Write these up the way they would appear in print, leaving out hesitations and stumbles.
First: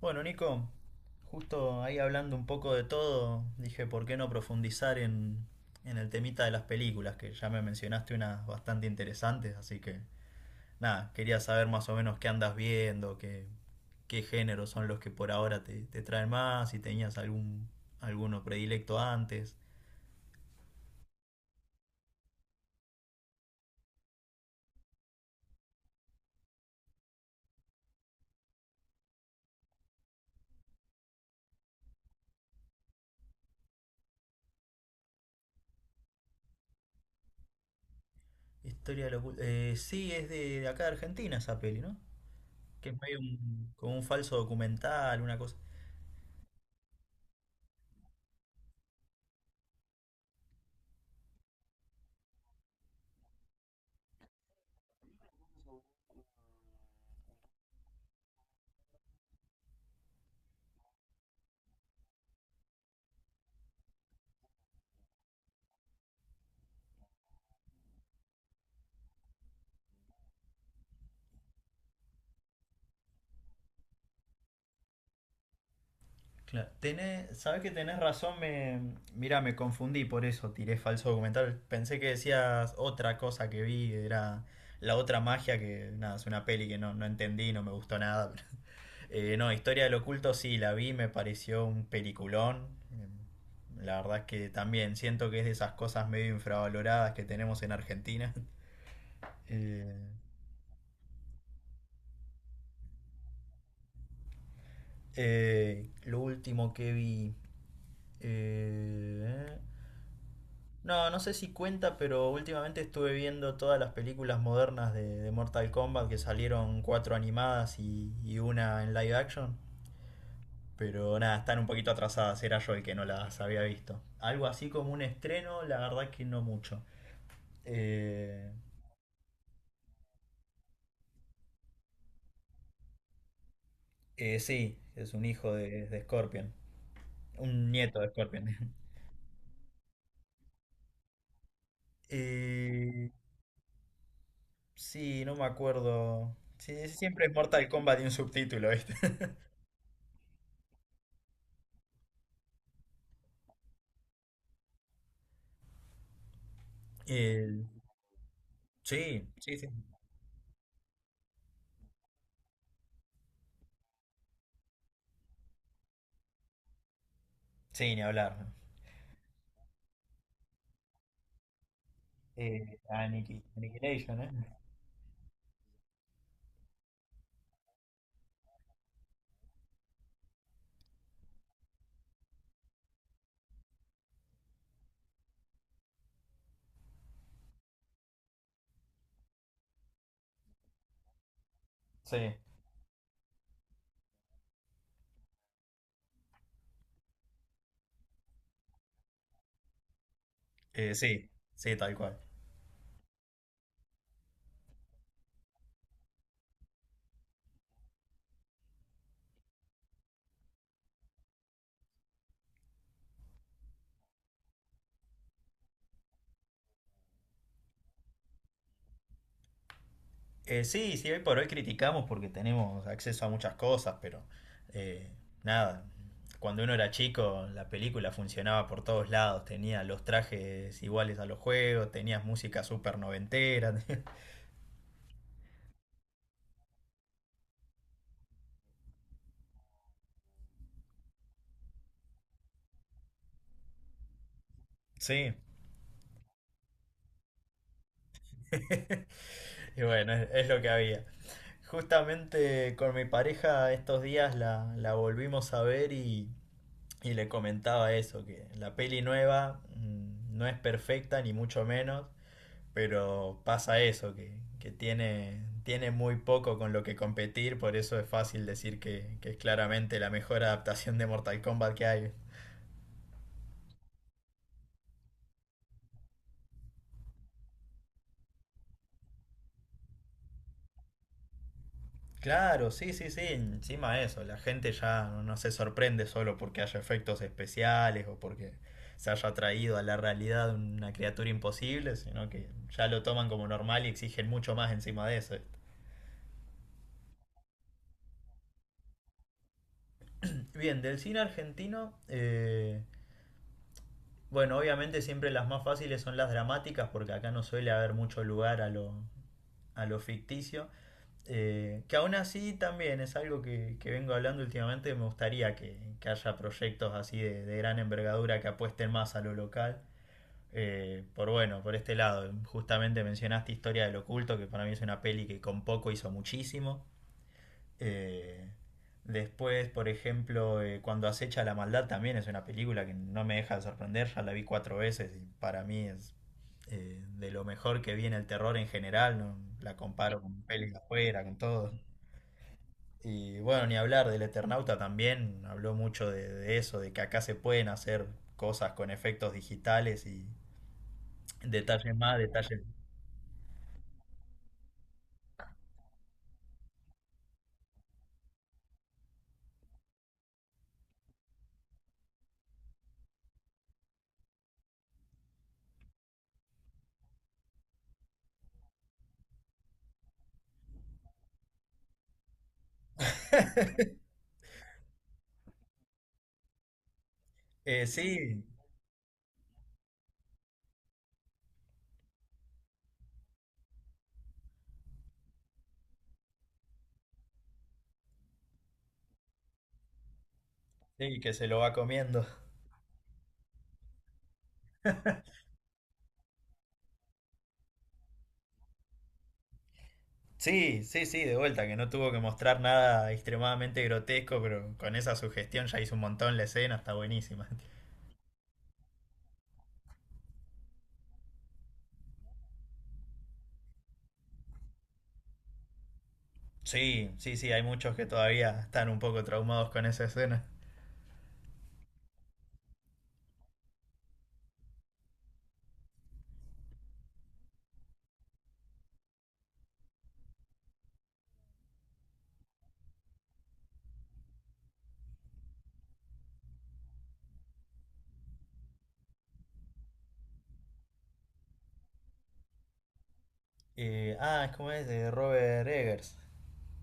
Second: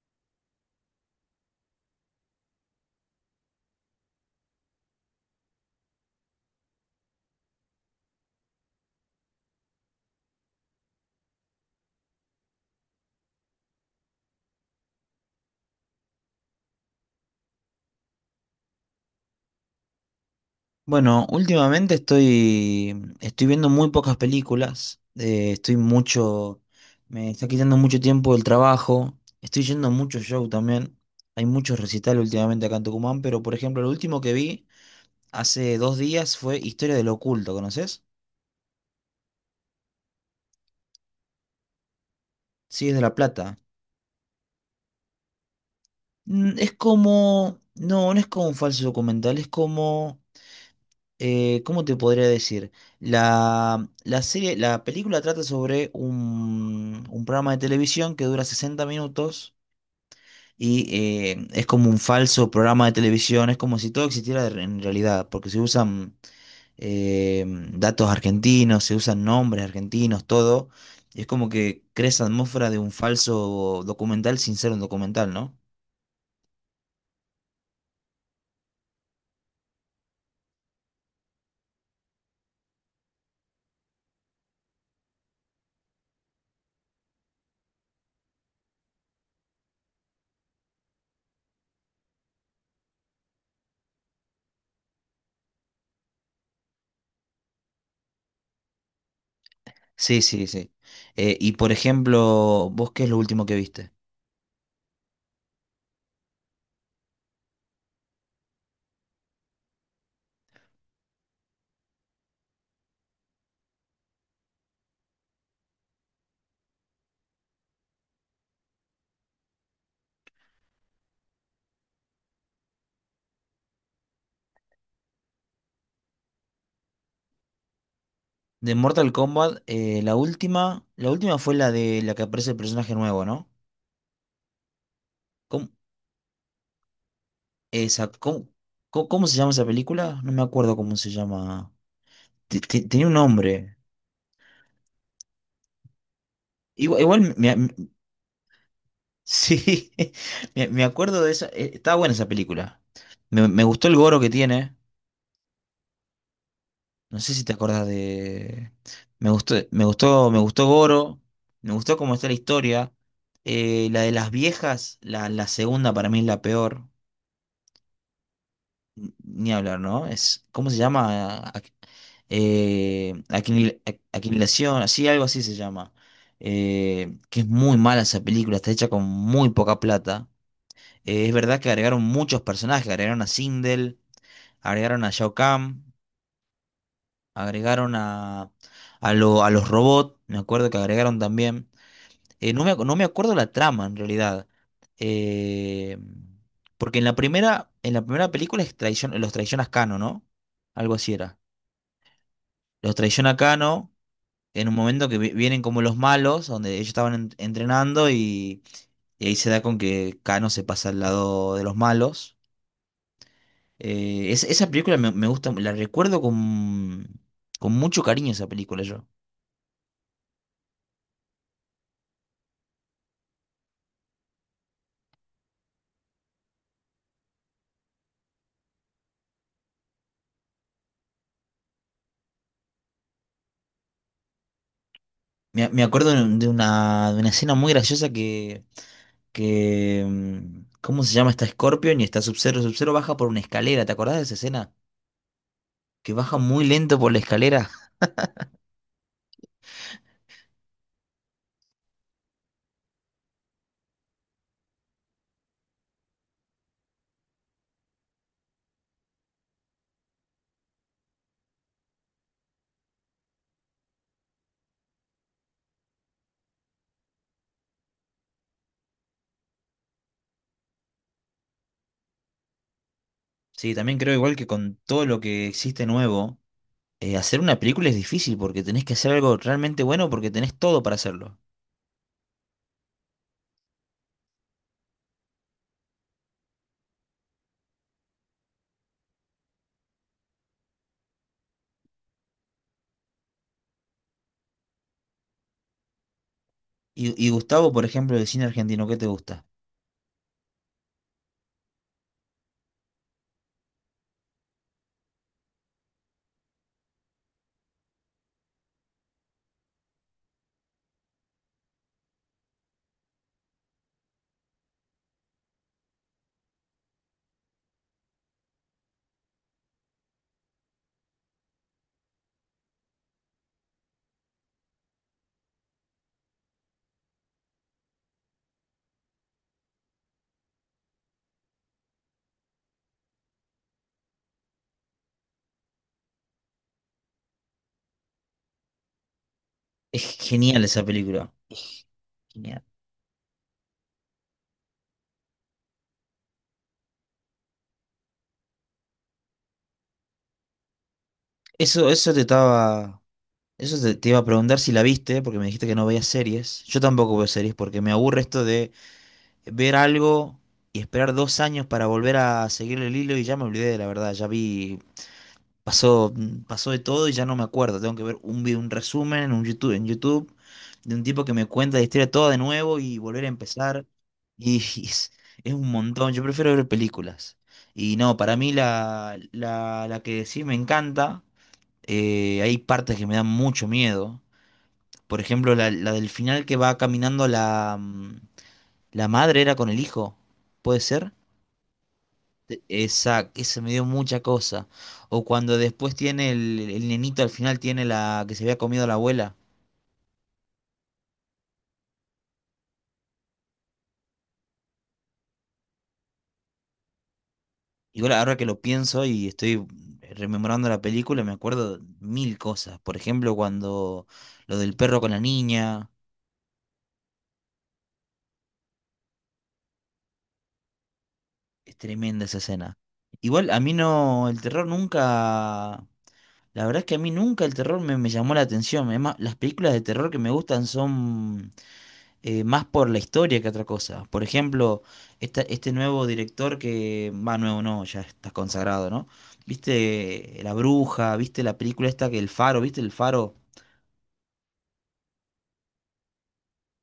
Bueno, Nico, justo ahí hablando un poco de todo, dije, ¿por qué no profundizar en el temita de las películas? Que ya me mencionaste unas bastante interesantes, así que nada, quería saber más o menos qué andas viendo, qué géneros son los que por ahora te traen más, si tenías algún alguno predilecto antes. Bueno, últimamente estoy viendo muy pocas películas, estoy mucho, me está quitando mucho tiempo del trabajo, estoy yendo a muchos shows también, hay muchos recitales últimamente acá en Tucumán, pero por ejemplo, el último que vi hace 2 días fue Historia del Oculto, ¿conoces? Historia de la sí, es de acá de Argentina esa peli, ¿no? Sí, Que es es de La medio Plata. Como un falso documental, una cosa. Es como, no es como un falso documental, es como ¿cómo te podría decir? La serie, la película trata sobre un programa de televisión que dura 60 minutos y es como un falso programa de televisión, es como si todo existiera en realidad, porque se usan eh, datos argentinos, se usan nombres argentinos, todo. Y es como que crea esa atmósfera de un falso documental sin ser un documental, ¿no? Claro. Sabes que tenés razón, mira, me confundí, por eso tiré falso documental. Pensé que decías otra cosa que vi, que era la otra magia, que nada, es una peli que no entendí, no me gustó nada. No, Historia del Oculto sí, la vi, me pareció un peliculón. Eh, La verdad es que también siento que es de esas cosas medio infravaloradas que tenemos en Argentina. Eh, Sí, sí, sí. Y por ejemplo, ¿vos qué es lo último que viste? Lo último que vi... eh, No, no sé si cuenta, pero últimamente estuve viendo todas las películas modernas de Mortal Kombat que salieron cuatro animadas y una en live action. Pero nada, están un poquito atrasadas, era yo el que no las había visto. Algo así como un estreno, la verdad que no mucho. Eh, De Mortal Kombat, la última fue la de la que aparece el personaje nuevo, ¿no? Sí, es un hijo ¿Cómo, de Scorpion, un nieto esa, de Scorpion. cómo, cómo se llama esa película? No me acuerdo cómo se llama. Tenía Eh, un nombre. sí, no me acuerdo. Sí, Igual, igual, siempre es Mortal Kombat y un subtítulo, ¿viste? sí, me acuerdo de esa. Estaba buena esa película. Me gustó el Goro que tiene. No sé si te Eh, acordás de. sí, Me gustó, sí, sí. me gustó, me gustó Goro. Me gustó cómo está la historia. La de las viejas, la segunda para mí es la peor. Sí, ni hablar. Ni hablar, ¿no? Es, ¿cómo se llama? Annihilation, ¿eh? Aquinilación, así, algo así se llama. Que es muy mala esa película, está hecha con muy poca plata. Es verdad que agregaron muchos personajes, agregaron a Sindel, agregaron a Shao Kahn, agregaron a, a los robots, me acuerdo que agregaron también. Sí, No me acuerdo la trama en realidad. Eh, Porque en la primera película es los traiciona Cano, ¿no? Algo así sí, era. sí, tal cual. Los traiciona Cano en un momento que vienen como los malos, donde ellos estaban entrenando y ahí se da con que Cano se pasa al lado de los malos. Esa película me gusta, la recuerdo con mucho cariño esa película yo. Sí, sí, hoy por hoy criticamos porque tenemos acceso a muchas cosas, pero eh, nada, cuando uno era chico la película funcionaba por todos lados, tenía los trajes iguales a los juegos, tenías música súper noventera. Me acuerdo de una escena muy graciosa ¿cómo se llama? Está Scorpion y está Sub-Zero. Sub-Zero baja por una escalera, ¿te acordás de esa escena? Sí. Que baja muy lento por la escalera. Y bueno, es lo que había. Justamente con mi pareja estos días la volvimos a ver y le comentaba eso, que la peli nueva mm, no es perfecta ni mucho menos, pero pasa eso, que tiene muy poco con lo que competir, por eso es fácil decir que es claramente la mejor adaptación de Mortal Kombat que hay. Sí, también creo igual que con todo lo que existe nuevo, hacer una película es difícil porque tenés que hacer algo realmente bueno porque tenés todo para hacerlo. Claro, sí, sí, sí, encima eso, la gente ya no se sorprende solo porque haya efectos especiales o porque se haya traído a la realidad una criatura imposible, sino que ya lo toman como normal y exigen mucho más encima de eso. Y Gustavo, por ejemplo, de cine argentino, ¿qué te gusta? Bien, del cine argentino, bueno, obviamente siempre las más fáciles son las dramáticas porque acá no suele haber mucho lugar a a lo ficticio. Que aún así también es algo que vengo hablando últimamente, me gustaría que haya proyectos así de gran envergadura que apuesten más a lo local. Por este lado, justamente mencionaste Historia del Oculto, que para mí es una peli que con poco hizo muchísimo. Eh, después, por ejemplo, cuando acecha la maldad también es una película que no me deja de sorprender, ya la vi cuatro veces y para mí es de lo mejor que viene el terror en general, no la Es comparo con genial pelis de esa afuera, película. con todo. Es genial. Y bueno, ni hablar del Eternauta también, habló mucho de eso, de que acá se pueden hacer cosas con efectos digitales y Eso, detalles eso más, te detalles. estaba... Eso te iba a preguntar si la viste, porque me dijiste que no veías series. Yo tampoco veo series porque me aburre esto de ver algo y esperar 2 años para volver a seguirle el hilo y ya me olvidé, la verdad, ya vi, pasó, pasó, de todo y ya no me acuerdo, tengo que ver un video, un resumen en YouTube de un tipo que me cuenta la historia toda de nuevo y volver a empezar y es, es un montón, yo prefiero ver películas. Y no, para Sí, mí la que sí me encanta, hay partes que me dan mucho miedo. Por ejemplo, la del final que va caminando la madre era con el hijo, ¿puede ser? sí, que se lo va comiendo. Exacto, eso me dio mucha cosa. O cuando después tiene el nenito al final tiene la que se había comido la abuela. Sí, sí, sí, de vuelta, que no tuvo que mostrar nada extremadamente grotesco, pero con esa sugestión ya hizo un montón la escena, está buenísima. Igual ahora que lo pienso y estoy rememorando la película, me acuerdo mil cosas. Por ejemplo, cuando lo del perro con la niña, Sí, sí, sí, hay muchos que todavía están un poco traumados con esa escena. es tremenda esa escena. Igual a mí no, el terror nunca, la verdad es que a mí nunca el terror me llamó la atención. Es más, las películas de terror que me gustan son más por la historia que otra cosa. Por ejemplo, este nuevo director que, va nuevo no, ya está consagrado, ¿no? ¿Viste La Bruja? ¿Viste la película esta que El Faro? ¿Viste El Faro? Es como es de Robert Eggers.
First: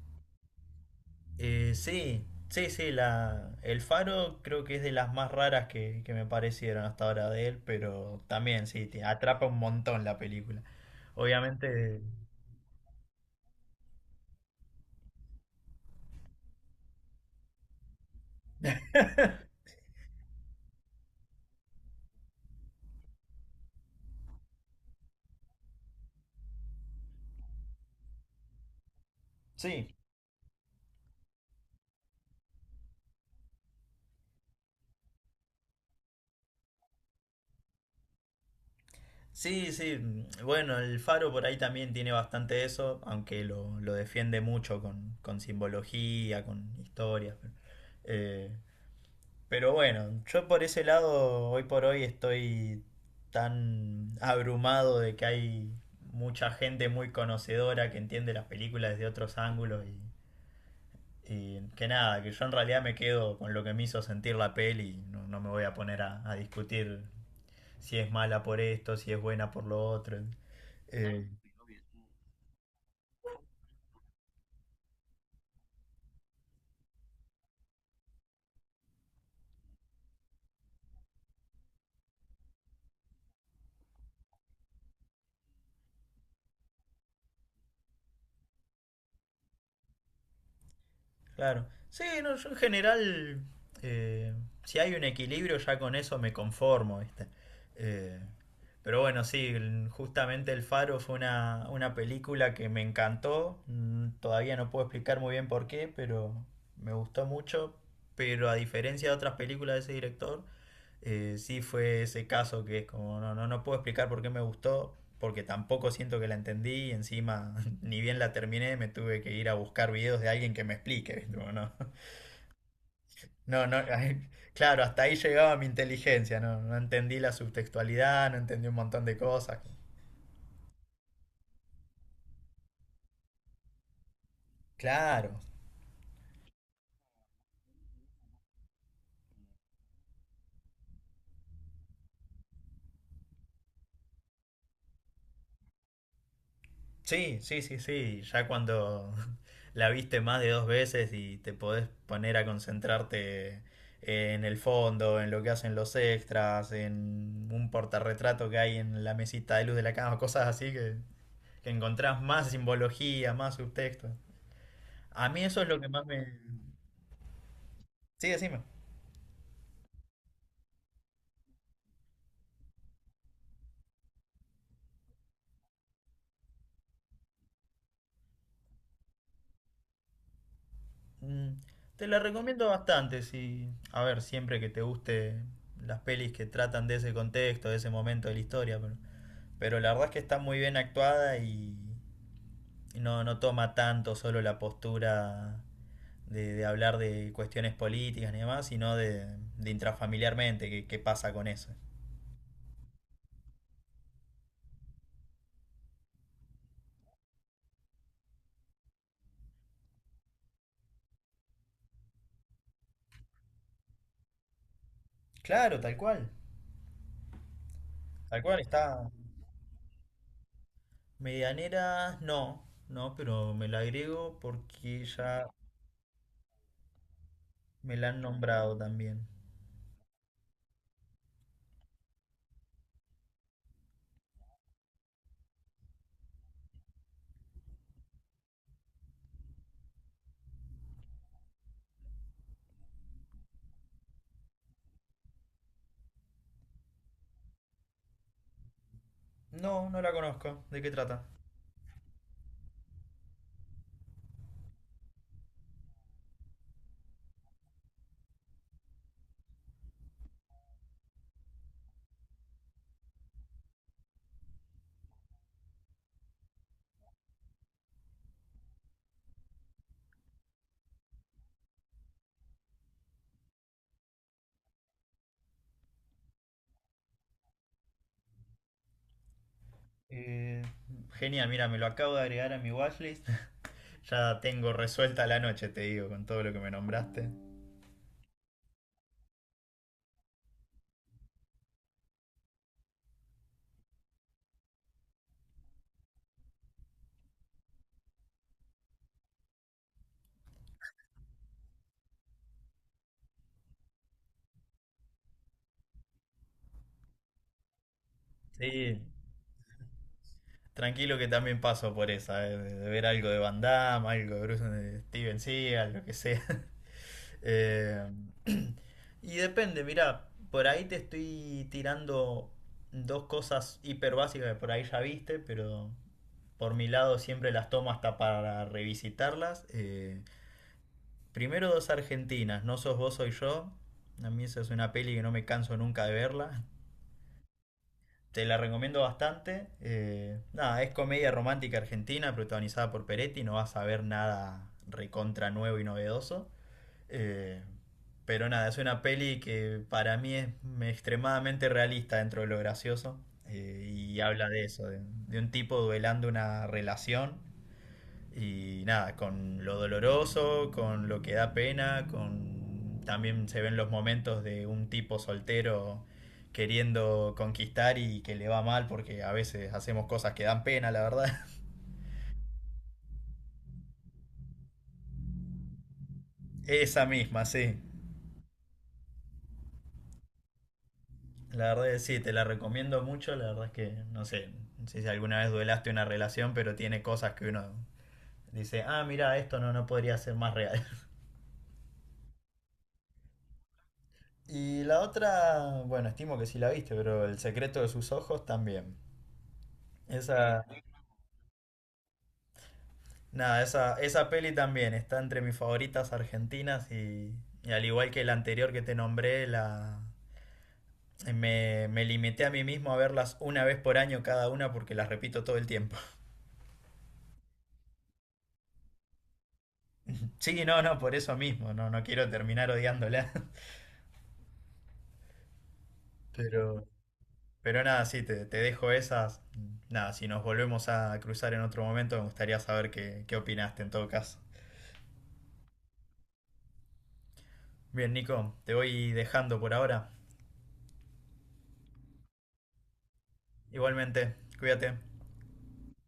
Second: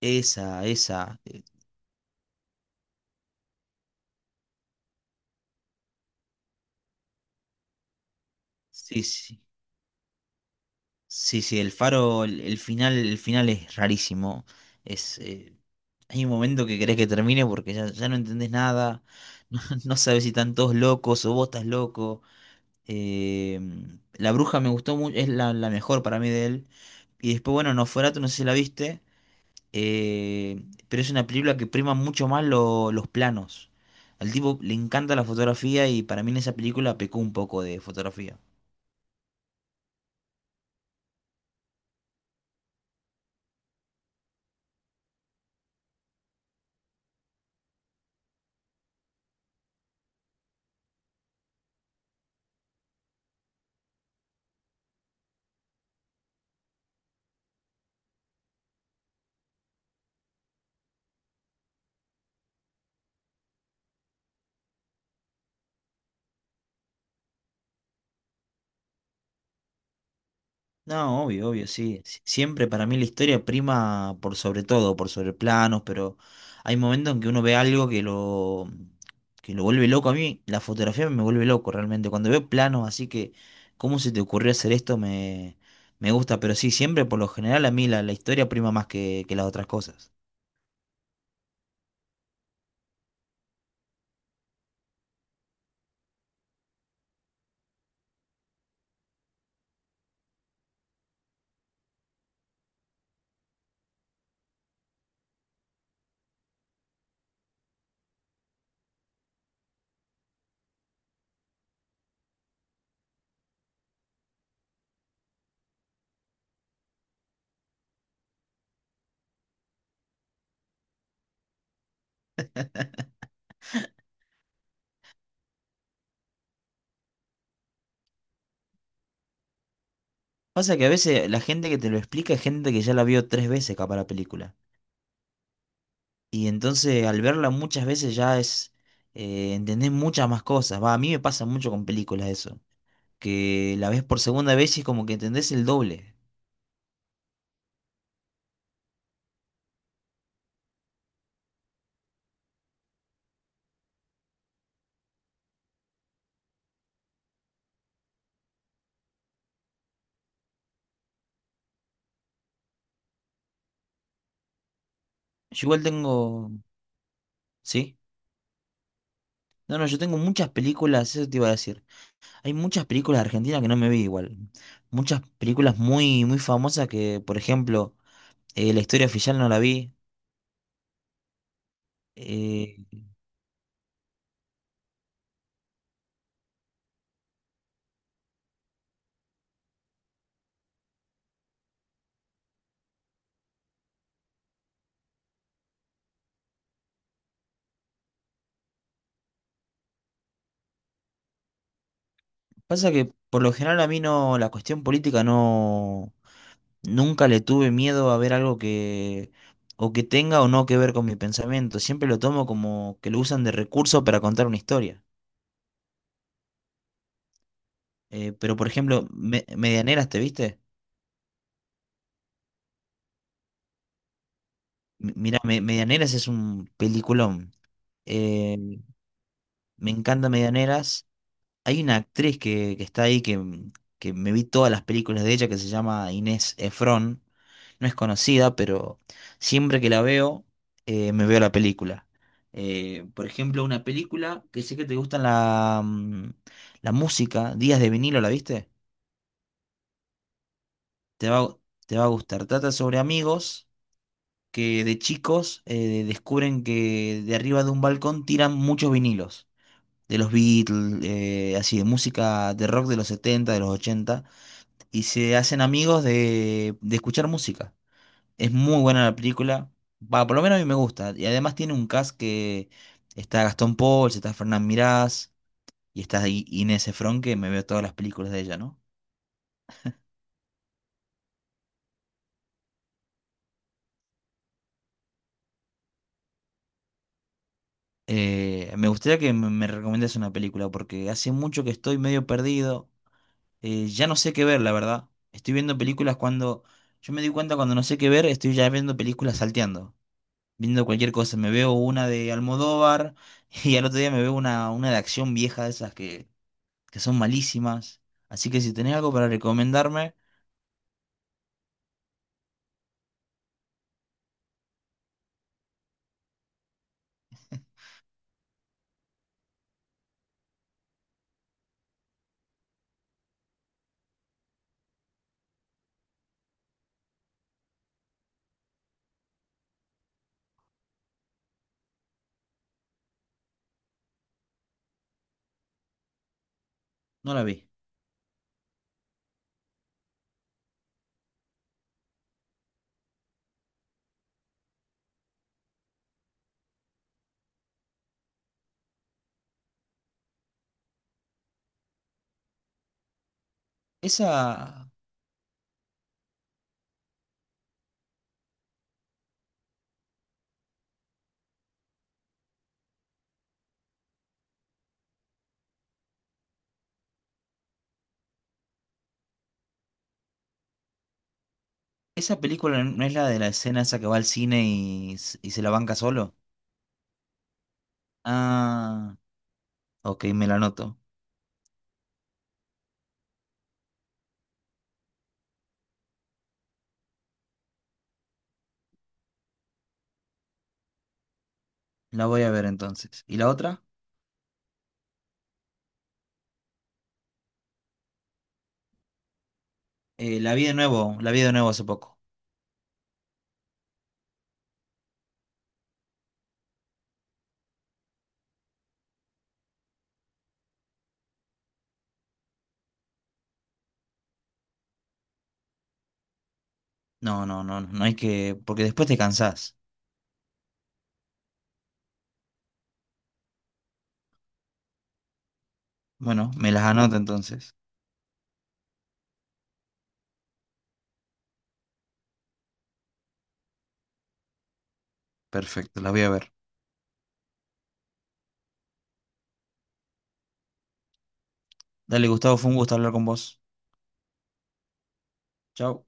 Esa, esa. Sí, sí, sí, el Faro creo que es de las más raras que me parecieron hasta ahora de él, pero también sí, te Sí, sí. atrapa un montón la película. Sí, sí, El Obviamente, Faro, el final, el final es rarísimo. Es, hay un momento que querés que termine porque ya, ya no entendés nada. No, no sabes si están todos locos o vos estás loco. Eh, La Bruja me gustó mucho, es la mejor para mí de él. Y después, bueno, Nosferatu, no sé si la viste, sí, eh, pero es una película que prima mucho más los planos. Al tipo le encanta la fotografía y para mí en esa película pecó un poco de fotografía. sí, sí, mm, bueno, el Faro por ahí también tiene bastante de eso, aunque lo defiende mucho con simbología, con historias. Eh, Pero bueno, yo por ese lado, hoy por hoy estoy tan abrumado de que hay mucha gente muy conocedora que entiende las películas desde otros ángulos y que nada, que yo en realidad me quedo con lo que me hizo sentir la peli, no me voy a poner a discutir si es mala por esto, si es buena por lo otro. No, Eh, obvio, obvio, sí. Siempre para mí la historia prima por sobre todo, por sobre planos, pero hay momentos en que uno ve algo que lo, vuelve loco. A mí la fotografía me vuelve loco realmente. Cuando veo planos, así que, ¿cómo se te ocurrió hacer esto? Me gusta, pero sí, siempre por lo general a mí la historia prima más que las otras cosas. Claro. Sí, no, yo en general, eh, si hay un equilibrio, ya con eso me conformo, ¿viste? Eh, pero bueno, sí, justamente El Faro fue una película que me encantó. Mm, todavía no puedo explicar muy bien por qué, pero me gustó mucho. Pero a diferencia de otras películas de ese director, sí fue ese caso que es como, no puedo explicar por qué me gustó, porque tampoco siento que la entendí y encima ni bien la terminé me tuve que ir a buscar videos de alguien que me explique, ¿viste? Como, no, no, no, claro, hasta ahí llegaba mi inteligencia, no entendí la subtextualidad, no entendí un montón de cosas. Pasa que a veces la gente que te lo explica es gente que ya la vio 3 veces capaz la película. Claro, Y entonces al verla muchas veces ya es, entendés muchas más cosas. Va, a mí me pasa mucho con películas eso, que la ves por segunda vez y es como que entendés el doble. sí, sí, sí, sí. Ya cuando la viste más de dos veces y te podés poner a concentrarte en el fondo, en lo que hacen los extras, en un portarretrato que hay en la mesita de luz de la cama, cosas así que encontrás más simbología, más subtexto. A mí eso Yo es lo igual que más me... tengo, ¿sí? Sí, decime. No, no, yo tengo muchas películas, eso te iba a decir. Hay muchas películas argentinas que no me vi igual. Muchas películas muy, muy famosas que, por ejemplo, La historia oficial no la vi. Mm, te la recomiendo Eh, bastante, sí. A ver, siempre que te guste las pelis que tratan de ese contexto, de ese momento de la historia, pero... Pero la verdad es que está muy bien actuada y no toma tanto solo la postura de hablar de cuestiones políticas y demás, sino de intrafamiliarmente, qué qué pasa con eso. Pasa que por lo general a mí no, la cuestión política no. Nunca le tuve miedo a ver algo que o que tenga o no que ver con mi pensamiento. Siempre lo tomo como que lo usan de recurso para contar una historia. Claro, tal cual. Tal Pero cual, por ejemplo, está. Medianeras, ¿te viste? Medianera, no, no, pero me la agrego porque Mirá, ya Medianeras es un peliculón. me la han Eh, nombrado también. Me encanta Medianeras. Hay una actriz que, está ahí que me vi todas las películas de ella que se llama Inés Efron. No es conocida, pero siempre que la veo, me veo la película. Por ejemplo, una película que sé que te gustan la música, Días de vinilo, ¿la viste? No, no la conozco. ¿De qué trata? Te va, a- te va a gustar. Trata sobre amigos que de chicos descubren que de arriba de un balcón tiran muchos vinilos. De los Beatles, así de música de rock de los 70 de los 80 y se hacen amigos de escuchar música. Es muy buena la película. Va, por lo menos a mí me gusta. Y además tiene un cast que está Gastón Pauls, está Fernán Mirás y está Inés Efron, que me veo todas las películas de ella, ¿no? Eh, genial, mira, me lo acabo de agregar a mi watchlist. Ya tengo resuelta la noche, te digo, con todo lo que me nombraste. Me gustaría que me recomiendas una película porque hace mucho que estoy medio perdido. Ya no sé qué ver, la verdad. Estoy viendo películas cuando... Yo me di cuenta cuando no sé qué ver, estoy ya viendo películas salteando, viendo cualquier cosa. Me veo una de Almodóvar y al otro día me veo una de acción vieja de esas que son malísimas. Así que si tenés Sí, algo para recomendarme, tranquilo que también paso por esa, de ver algo de Van Damme, algo de Bruce, de Steven Seagal, lo que sea. Eh, y depende, mira, por ahí te estoy tirando dos cosas hiper básicas que por ahí ya viste, pero por mi lado siempre las tomo hasta para revisitarlas. Primero dos argentinas, No sos vos, soy yo. A mí esa es una peli que no me canso nunca de verla. no la vi. Te la recomiendo bastante. Nada, es comedia romántica argentina protagonizada por Peretti. No vas a ver nada recontra nuevo y novedoso. Eh, pero nada, es una peli que para mí es extremadamente realista dentro de lo gracioso. Y habla de Esa, eso, de un tipo duelando una relación y nada, con lo doloroso, con lo que da pena, con también se ven los momentos de un tipo soltero queriendo conquistar y que le va mal porque a veces hacemos cosas que dan pena, la verdad. esa película no es la de la escena esa que va al cine y se la banca solo. Esa misma, sí. Ah, ok, me la anoto. La verdad es que sí, te la recomiendo mucho, la verdad es que no sé, no sé si alguna vez duelaste una relación, pero tiene cosas que uno dice, ah, mira, esto no, no podría ser más real. La voy a ver entonces. ¿Y la otra? Y la otra, bueno, estimo que sí la viste, pero El secreto de sus ojos también. La Esa... vi de nuevo, la vi de nuevo hace poco. Nada, esa peli también está entre mis favoritas argentinas y al igual que la anterior que te nombré, me limité a mí mismo a verlas una vez por año cada una porque las repito todo el tiempo. No, no, no, no hay que, porque después te cansás. Sí, no, no, por eso mismo, no quiero terminar odiándola. Bueno, me las Pero, anoto entonces. pero nada, sí, te dejo esas. Nada, si nos volvemos a cruzar en otro momento, me gustaría saber qué opinaste en todo caso. Perfecto, las voy a ver. Bien, Nico, te voy dejando por ahora. Dale, Gustavo, fue un gusto hablar con vos. Igualmente, cuídate. Chao.